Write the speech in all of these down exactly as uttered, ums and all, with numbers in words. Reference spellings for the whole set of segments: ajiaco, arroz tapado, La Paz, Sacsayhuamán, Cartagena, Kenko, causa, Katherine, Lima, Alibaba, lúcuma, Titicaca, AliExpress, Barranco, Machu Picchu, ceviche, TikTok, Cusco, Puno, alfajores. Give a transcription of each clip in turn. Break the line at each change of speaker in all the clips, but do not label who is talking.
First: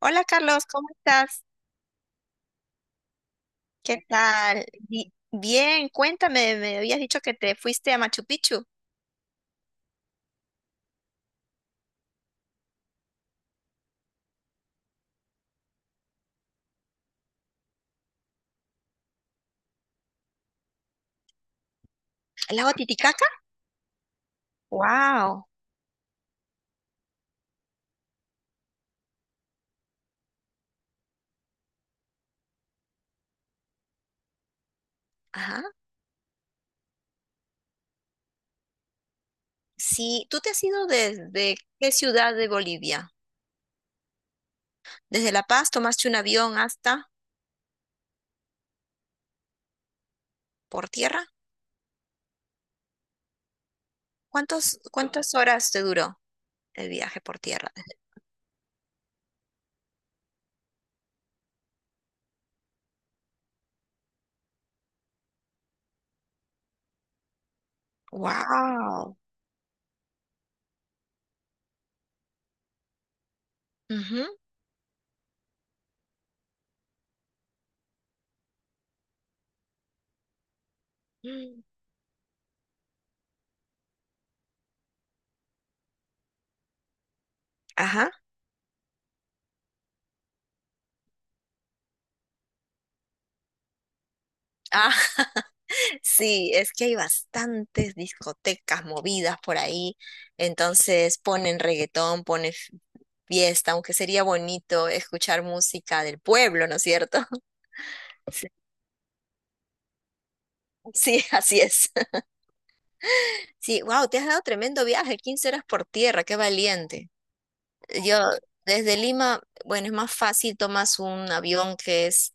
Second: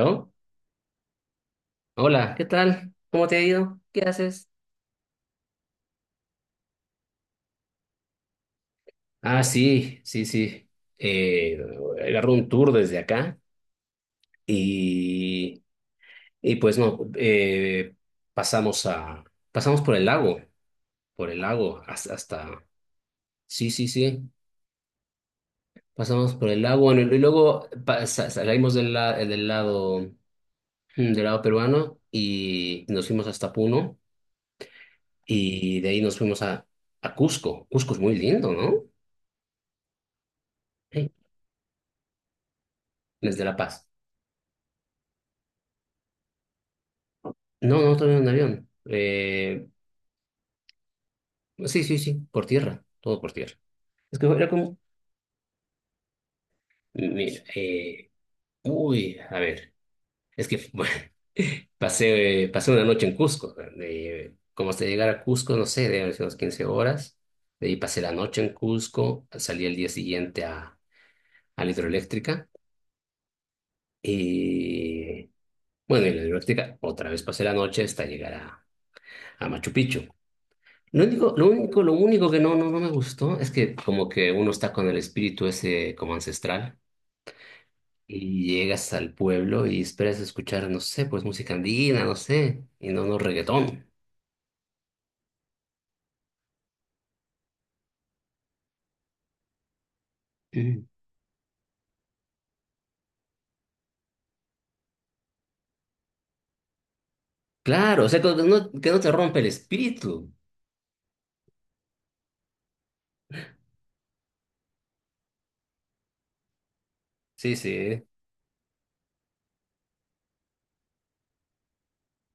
Hola Carlos, ¿cómo estás?
Hola, ¿qué tal? ¿Cómo te ha ido?
¿Qué
¿Qué haces?
tal? Bi- Bien, cuéntame, me habías dicho que te fuiste a Machu Picchu,
Ah, sí, sí, sí. Eh, agarró un tour desde acá y, y pues no, eh, pasamos a, pasamos por el lago, por el lago hasta,
al
hasta-
lago Titicaca.
Sí, sí, sí,
Wow.
pasamos por el lago, bueno, y luego pasa- salimos del, la- del lado, mm, del lado peruano y nos fuimos hasta Puno
Ajá.
y de ahí nos fuimos a, a Cusco. Cusco es muy lindo, ¿no?
Sí, ¿tú te has ido
Sí,
desde qué ciudad de Bolivia?
desde La Paz.
¿Desde La Paz tomaste un avión hasta
No, no, también en avión. Eh,
por tierra?
sí, sí, sí, por tierra, todo por tierra. Es que era como,
¿Cuántos, cuántas horas te duró el viaje por
mira,
tierra?
eh, uy, a ver, es que bueno, pasé, pasé una noche en Cusco. eh, como hasta llegar a Cusco, no sé, deben ser unas quince horas. De ahí pasé la noche en
Wow.
Cusco, salí el día siguiente a, a la hidroeléctrica. Y bueno, en la hidroeléctrica otra vez pasé la noche hasta llegar a, a Machu Picchu. Lo único, lo único, lo único que no, no, no me gustó es que como que uno está con el espíritu ese como ancestral
Ajá.
y llegas al pueblo y esperas escuchar, no sé, pues música andina, no sé, y no, no reggaetón.
Ah. Sí, es que hay bastantes discotecas movidas por ahí,
Ujú.
entonces ponen reggaetón, ponen f- fiesta, aunque sería bonito escuchar música del pueblo, ¿no es cierto?
Claro, o sea, como que
Sí.
no, que no te rompe el espíritu.
Sí, así es. Sí, wow, te has dado tremendo viaje, quince horas por tierra, qué valiente.
Sí, sí.
Yo desde Lima, bueno, es más fácil, tomas un avión que es,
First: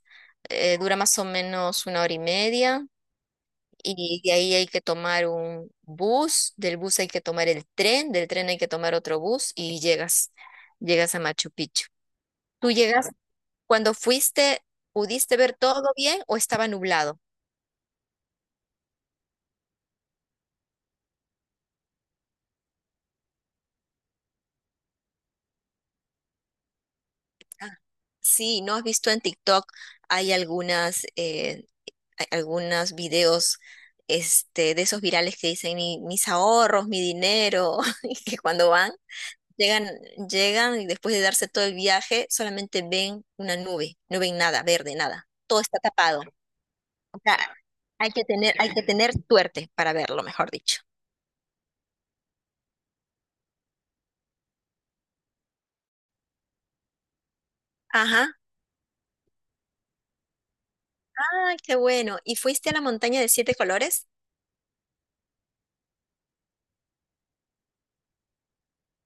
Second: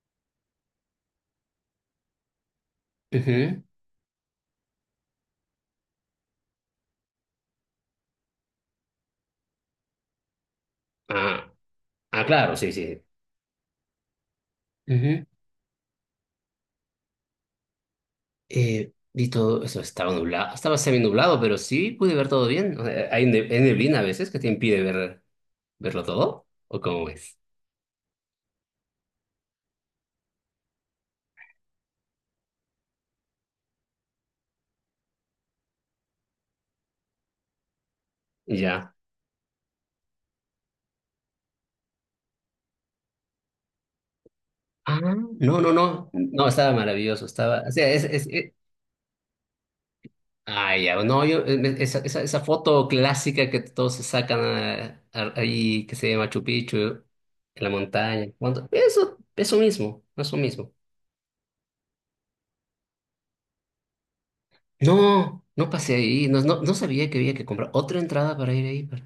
eh, dura más o menos una hora y media.
Ujú.
Y de ahí hay que tomar un bus, del bus hay que tomar el tren, del tren hay que tomar otro bus y llegas, llegas a Machu
Ah,
Picchu.
ah, claro, sí,
¿Tú
sí.
llegas cuando fuiste,
Ujú.
pudiste ver todo bien o estaba nublado?
Eh, vi todo eso, estaba nublado, estaba semi nublado, pero sí pude ver todo bien. O sea, hay, ne- hay neblina a veces que te impide ver, verlo todo, ¿o cómo es?
Ah, sí, ¿no has visto en TikTok? Hay algunas, eh, hay algunos videos este, de esos virales que dicen "Mi- mis ahorros, mi dinero", y que cuando van
Ya.
llegan, llegan y después de darse todo el viaje, solamente ven una nube, no ven nada verde,
Ah,
nada. Todo
no, no,
está
no,
tapado.
no, estaba
O
maravilloso,
sea,
estaba, o sea, es,
hay que
es, es-
tener, hay que tener suerte para verlo, mejor dicho.
Ay, ya, no, yo, eh, esa, esa, esa foto clásica que todos se sacan ah, ah, ahí, que se llama Machu Picchu, en la montaña,
Ajá.
cuando- Eso, eso mismo, eso mismo.
Ay, qué bueno. ¿Y fuiste a la montaña de siete colores?
No, no pasé ahí, no, no, no sabía que había que comprar otra entrada para ir ahí, para-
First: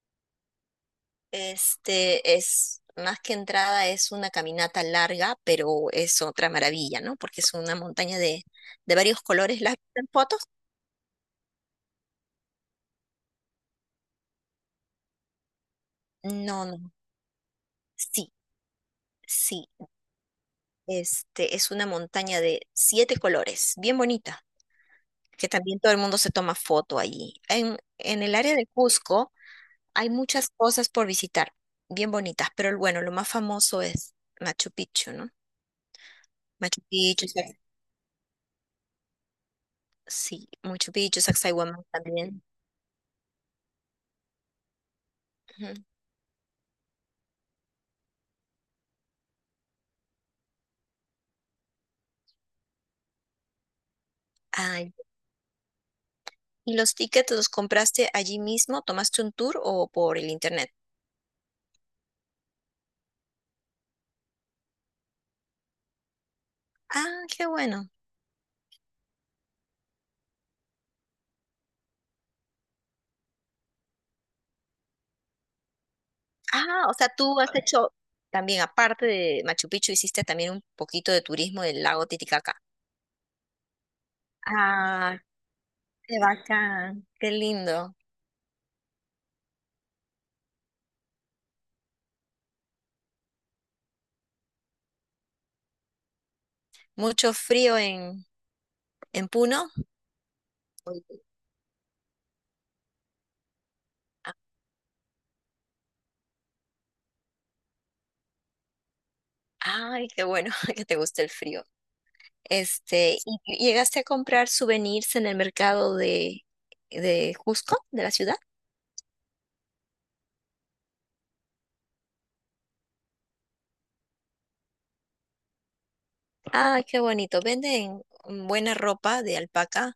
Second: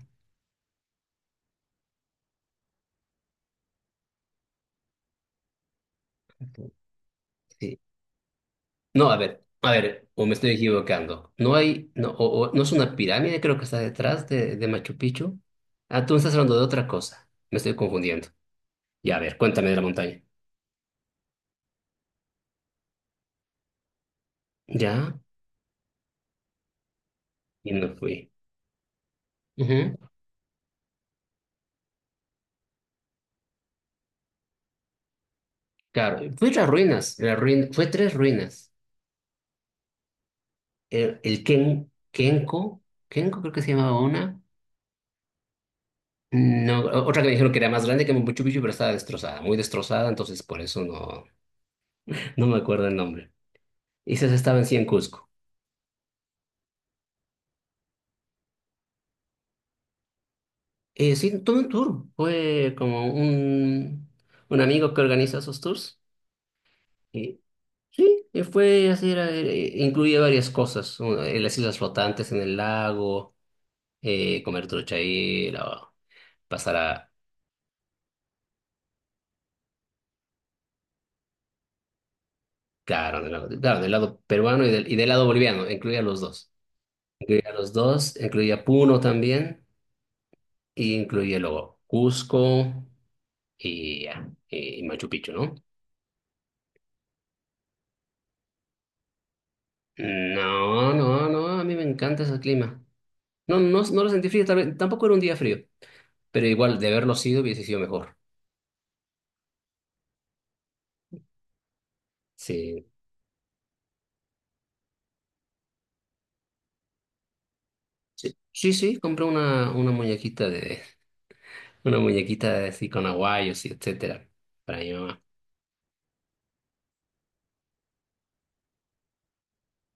Este es más que entrada, es una caminata larga, pero es otra maravilla, ¿no? Porque es una
sí.
montaña de, de
No, a
varios
ver,
colores.
a
¿Las has visto
ver,
en
o me
fotos?
estoy equivocando, no hay, no, o, o- no es una pirámide, creo que está detrás de, de Machu Picchu, ah, tú me estás hablando de
No,
otra
no.
cosa, me estoy confundiendo.
Sí,
Y a ver,
sí.
cuéntame de la montaña.
Este es una montaña de siete colores, bien bonita,
Ya,
que también todo el mundo se toma foto allí.
y
En,
no
en
fui.
el área de Cusco
Ujú,
hay muchas cosas por visitar, bien bonitas, pero bueno, lo más famoso es Machu Picchu, ¿no?
claro, fui a las
Machu
ruinas,
Picchu,
las
Sac-
ruin- fue tres ruinas.
sí, Machu
El,
Picchu,
el
Sacsayhuamán
Ken,
también.
Kenko, Kenko creo que se llamaba una.
Ujú.
No, o- otra que me dijeron que era más grande que Machu Picchu, pero estaba destrozada, muy destrozada, entonces por eso no, no me acuerdo el nombre. Y esas estaban sí en
Ay,
Cusco.
¿y los tickets los compraste allí mismo? ¿Tomaste un tour o por el internet?
Eh, sí, tuve un tour, fue como un, un amigo que organiza esos tours.
Ah,
Y,
qué bueno.
sí, y fue así, era, eh, incluía varias cosas, una- eh, las islas flotantes en el lago, eh, comer truchaíla, pasar
Ah, o
a,
sea, tú has hecho también, aparte de Machu Picchu, hiciste también un poquito de turismo del lago Titicaca.
claro, del lado, claro, del lado peruano y del, y del
Ah,
lado boliviano, incluía
qué
los dos.
bacán, qué
Incluía los
lindo.
dos, incluía Puno también, y incluía luego Cusco y, ya, y Machu Picchu, ¿no?
Mucho frío en, en Puno.
No,
Uy,
no, no, a mí me encanta ese clima. No, no, no lo sentí
a-
frío, tal vez- tampoco era un día frío, pero igual de haberlo sido hubiese sido mejor.
Ay, qué bueno que te guste el frío.
Sí,
Este, ¿y y llegaste a comprar souvenirs en el mercado de, de Cusco, de la ciudad?
sí, sí, sí, compré una, una muñequita de, una muñequita así con aguayos y etcétera, para mi mamá.
Ay, qué bonito. Venden buena ropa de alpaca,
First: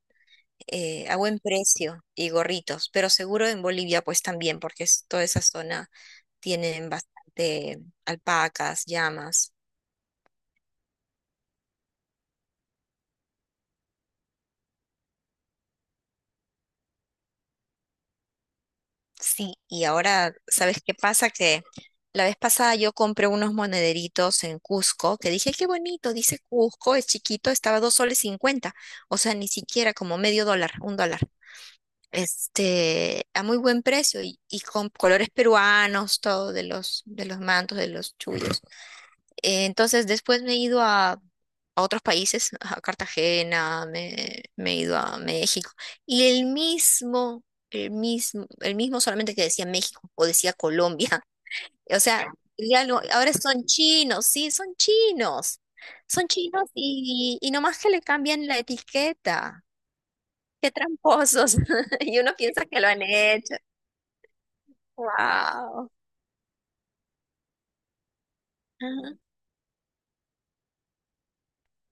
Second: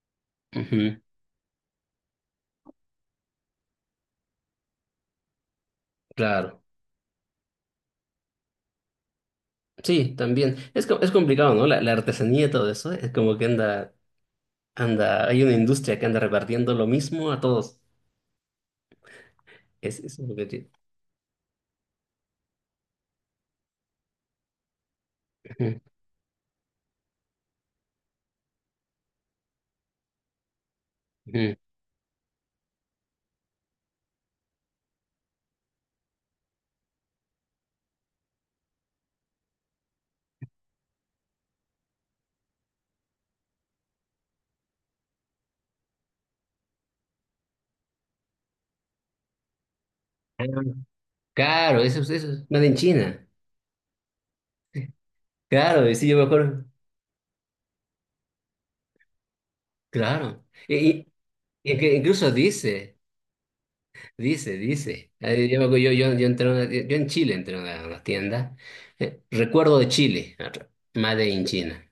Ujú.
eh, a buen precio y gorritos, pero seguro en Bolivia pues también, porque es- toda esa zona
Claro.
tienen bastante alpacas, llamas.
Sí, también. Es, co- es complicado, ¿no? La, la artesanía y todo eso. Es como que anda, anda, hay una industria que anda repartiendo lo mismo a todos.
Sí, y
Es, eso es
ahora,
lo que tiene.
¿sabes qué pasa? Que la vez pasada yo compré unos monederitos en Cusco, que dije, qué
Ujú,
bonito, dice Cusco, es chiquito, estaba dos soles cincuenta, o sea, ni siquiera como medio dólar, un dólar.
ujú.
Este, a muy buen precio y, y con colores peruanos, todo de los, de los mantos, de los chullos. Eh, Entonces después me he ido a, a otros países, a Cartagena, me, me he ido a México. Y el mismo, el mismo, el mismo solamente que decía México o
Ah,
decía Colombia.
claro, eso,
O
es-
sea,
eso es made in
ya no-
China.
ahora son chinos, sí, son chinos.
Claro, y sí, yo me
Son chinos
acuerdo.
y, y nomás que le cambian la etiqueta.
Claro.
Qué
Y, y-
tramposos.
y que
Y
incluso
uno piensa que lo
dice,
han hecho.
dice, dice. Eh, Yo, me acuerdo,
Wow.
yo, yo, yo entré a una tie- yo en Chile entré a una, a una tienda. Eh, recuerdo de Chile. Made in China.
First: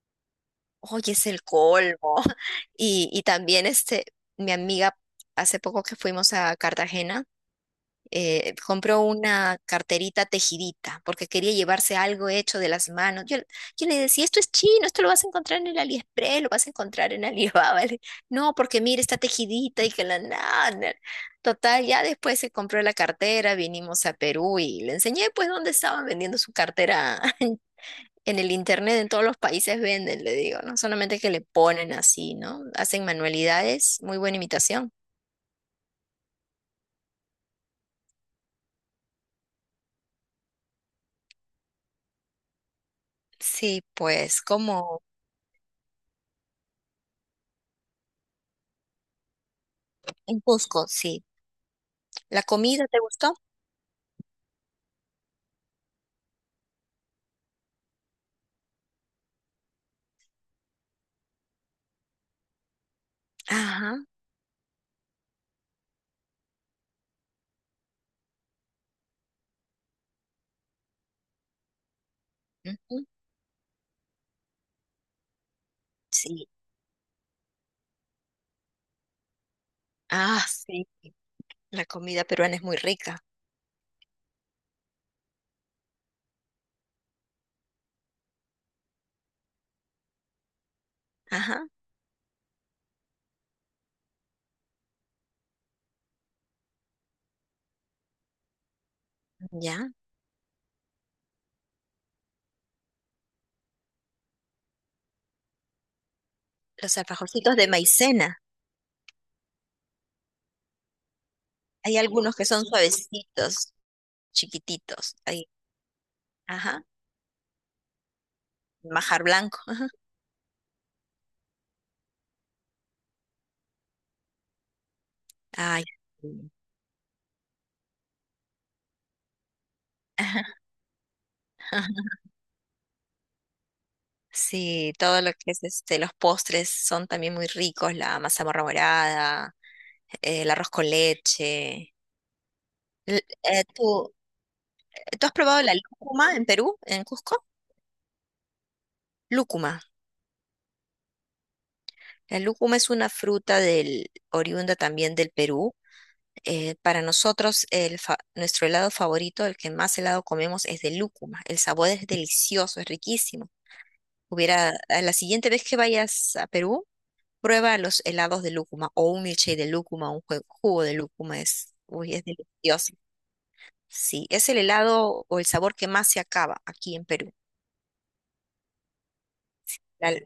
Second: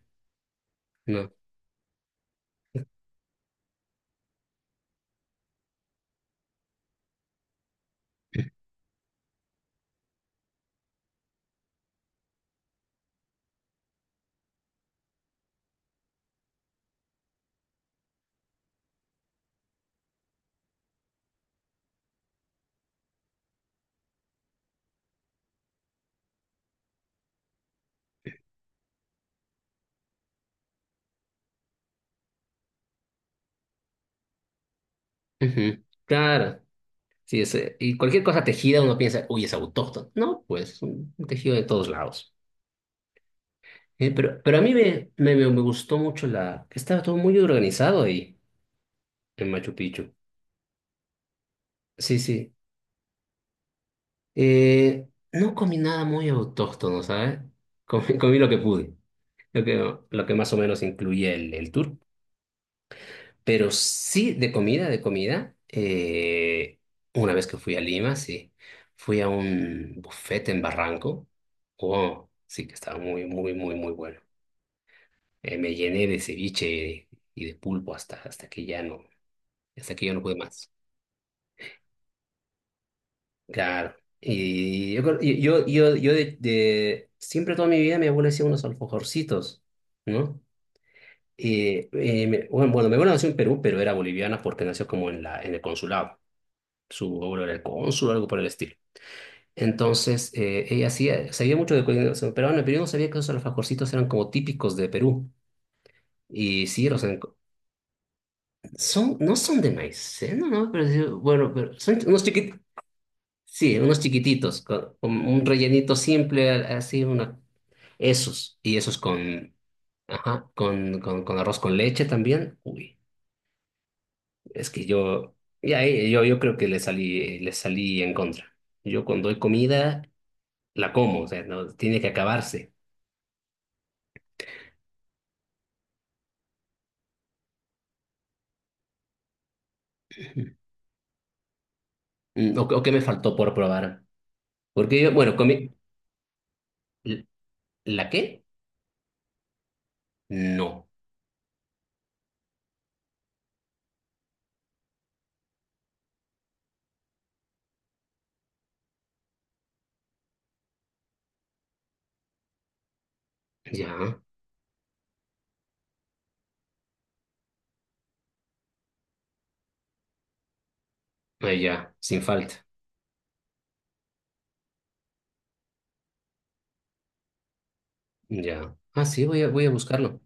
Oye, es
¿No?
el colmo. Y, y también este, mi amiga, hace poco que fuimos a Cartagena, eh, compró una carterita tejidita porque quería llevarse algo hecho de las manos. Yo, yo le decía, esto es chino, esto lo vas a encontrar en el AliExpress, lo vas a encontrar en Alibaba. Le- No, porque mira, está tejidita y que la nada. Total, ya después se compró la cartera, vinimos a Perú y le enseñé pues dónde estaban vendiendo su cartera. En el internet, en todos los países venden, le digo, no solamente que le ponen así, ¿no? Hacen manualidades, muy buena imitación.
Ujú. Claro. Sí, es, eh, y cualquier cosa tejida uno piensa, uy, es autóctono. No, pues un tejido de todos lados.
Sí,
Eh, pero,
pues,
pero a mí
como
me, me, me me gustó mucho la... Estaba todo muy organizado ahí, en Machu Picchu.
en Cusco, sí.
Sí,
¿La
sí.
comida te gustó?
Eh, no comí nada muy autóctono, ¿sabes? Comí, comí lo que pude, lo que, lo que más o menos incluye el, el tour. Pero
Ajá.
sí, de comida, de comida. eh, Una vez que fui a Lima, sí. Fui a un buffet en Barranco. Oh, sí que estaba
Ujú.
muy, muy, muy, muy bueno. Eh, me llené de
Sí.
ceviche y de pulpo hasta, hasta que ya no, hasta que ya no pude
Ah,
más.
sí. La comida peruana es muy rica.
Claro. Y yo, creo- yo, yo, yo de, de- siempre toda mi vida mi abuela hacía unos alfajorcitos, ¿no?
Ajá.
Y, y me- bueno, bueno, mi abuela nació en Perú, pero era boliviana porque nació como en la, en el consulado. Su abuelo era el cónsul o algo por el estilo.
Ya.
Entonces, eh, ella hacía, sabía mucho de cocina peruana, pero yo no sabía que esos alfajorcitos eran como típicos de Perú. Y sí,
Los
los enco-
alfajorcitos de maicena.
son, no son de maicena, ¿no? No, pero, sí, bueno, pero
Hay
son unos
algunos que
chiquititos,
son suavecitos,
sí, unos chiquititos, con, con
chiquititos.
un
Ahí.
rellenito simple, a-
Ajá.
así, una, esos, y esos
Majar
con,
blanco. Ajá.
ajá, con, con, con arroz con leche también. Uy, es que yo, ya,
Ay.
eh, yo, yo
Sí.
creo que le salí, le salí en contra. Yo cuando doy comida
Ajá.
la como, o sea, no, tiene que acabarse.
Sí, todo lo que es este, los postres son también muy ricos, la mazamorra morada, eh, el arroz con leche.
Mm, ¿o, o qué me
L-
faltó por
eh,
probar?
¿tú,
Porque yo,
tú has
bueno,
probado la
comí...
lúcuma en Perú, en
¿L-
Cusco?
¿La qué?
Lúcuma.
No.
La lúcuma es una fruta del, oriunda también del Perú. Eh, para nosotros, el fa- nuestro helado favorito, el que más helado comemos, es de lúcuma. El sabor es delicioso, es riquísimo.
Ya,
Hubiera, a la siguiente vez que vayas a Perú, prueba los helados de lúcuma o un milkshake de lúcuma, un jue- jugo de lúcuma.
ah,
Es,
ya,
uy,
sin
es
falta.
delicioso. Sí, es el helado o el sabor que más se acaba aquí en Perú.
Ya. Ah, sí, voy a, voy a
La-
buscarlo.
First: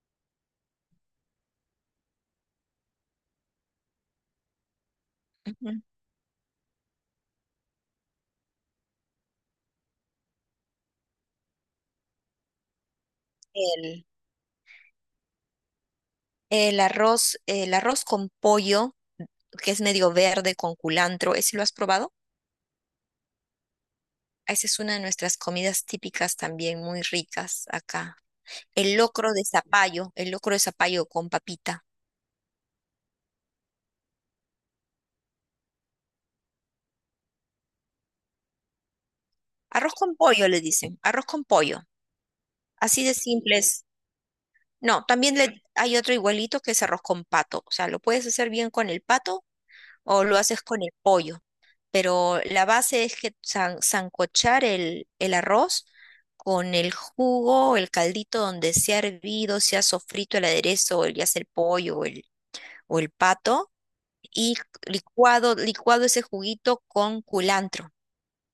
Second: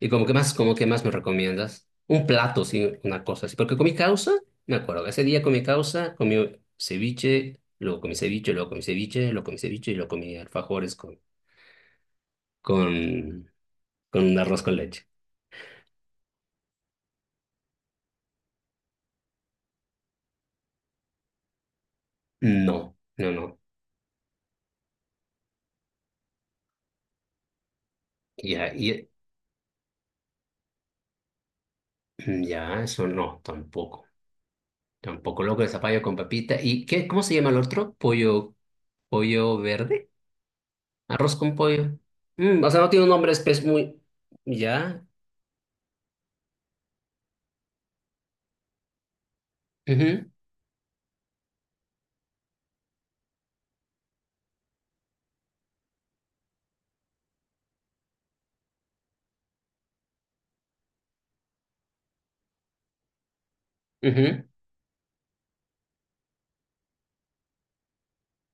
¿Y como que más, como que más me recomiendas? Un plato, sí, una cosa así. Porque comí causa, me acuerdo, ese día comí
Ujú.
causa, comí ceviche, luego comí ceviche, luego comí ceviche, luego comí ceviche y luego comí alfajores con, con,
el,
con un arroz con leche.
el arroz, el arroz con pollo, que es medio verde con culantro, ¿ese lo has probado?
No, no, no.
Esa es una de nuestras comidas típicas también muy ricas acá.
Ya,
El
y
locro de zapallo, el locro de zapallo con papita.
mm, ya, eso no, tampoco. Tampoco loco de zapallo con papita. ¿Y qué, cómo se llama el otro? Pollo, pollo
Arroz
verde,
con pollo le dicen, arroz
arroz
con
con
pollo.
pollo. Mm, o sea, no
Así
tiene un
de
nombre espe
simples.
muy.
No,
Ya.
también le, hay otro igualito que es arroz con pato. O sea, lo puedes hacer bien con el pato o
Ujú,
lo haces con el pollo. Pero la base es que san- sancochar el, el arroz con el jugo, el caldito donde se ha hervido, se ha sofrito el aderezo, ya sea el pollo o el, o el pato,
ujú.
y licuado, licuado ese juguito con culantro.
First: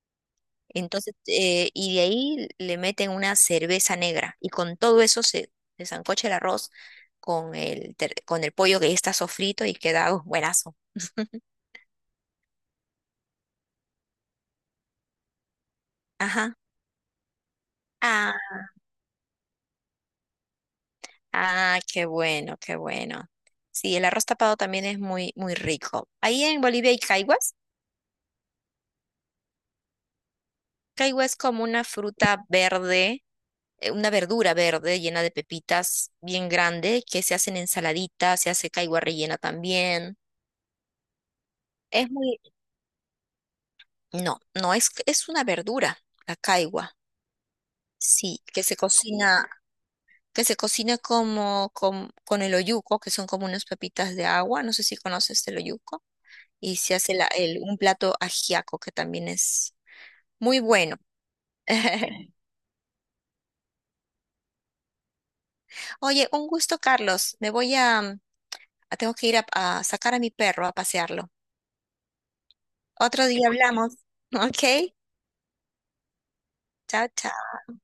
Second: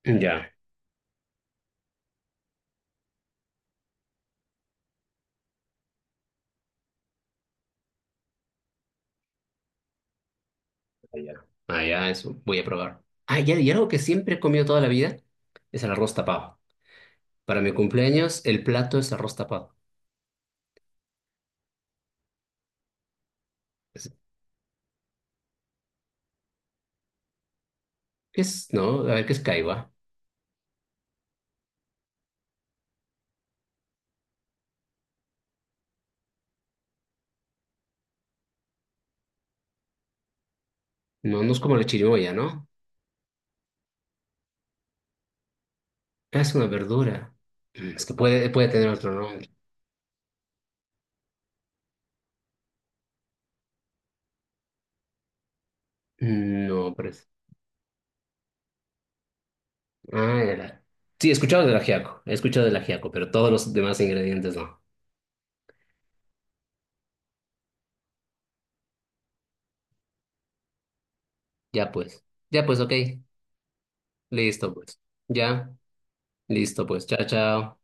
Ya.
Entonces, eh, y de ahí le meten una cerveza negra y con todo eso se, se sancocha el arroz con el, ter- con el pollo que ya está sofrito y queda uh, buenazo.
Ya. Ah, ya, eso. Voy a probar. Ah, ya, y algo que siempre he comido toda la vida es el arroz
Ajá.
tapado. Para mi
Ah,
cumpleaños, el plato es arroz tapado.
ah, qué bueno, qué bueno. Sí, el
Es-
arroz tapado también es muy, muy rico. Ahí en Bolivia hay caiguas.
¿qué es? No, a ver, ¿qué es caiba?
Caigua es como una fruta verde, eh, una verdura verde llena de pepitas bien grande que se hacen ensaladitas, se hace caigua rellena también.
No, no es como la
Es
chirimoya,
muy
¿no?
No, no es, es una verdura, la
Ah, es una
caigua,
verdura. Mm, es que
sí,
puede,
que
puede
se
tener otro nombre.
cocina, que se cocina como, con, con el oyuco, que son como unas pepitas de agua, no sé si conoces el oyuco,
Mm,
y
no,
se
pero.
hace la- el- un plato ajiaco que también es
Ah, de
muy
la-
bueno.
sí, he escuchado del ajiaco, he escuchado del ajiaco, pero todos los demás ingredientes no.
Oye, un gusto, Carlos, me voy a, mm, a- tengo que ir a, a sacar a mi perro a pasearlo.
Ya pues, ya pues, ok.
Otro día hablamos,
Listo
¿ok?
pues. Ya, listo pues.
Chao,
Chao,
chao.
chao.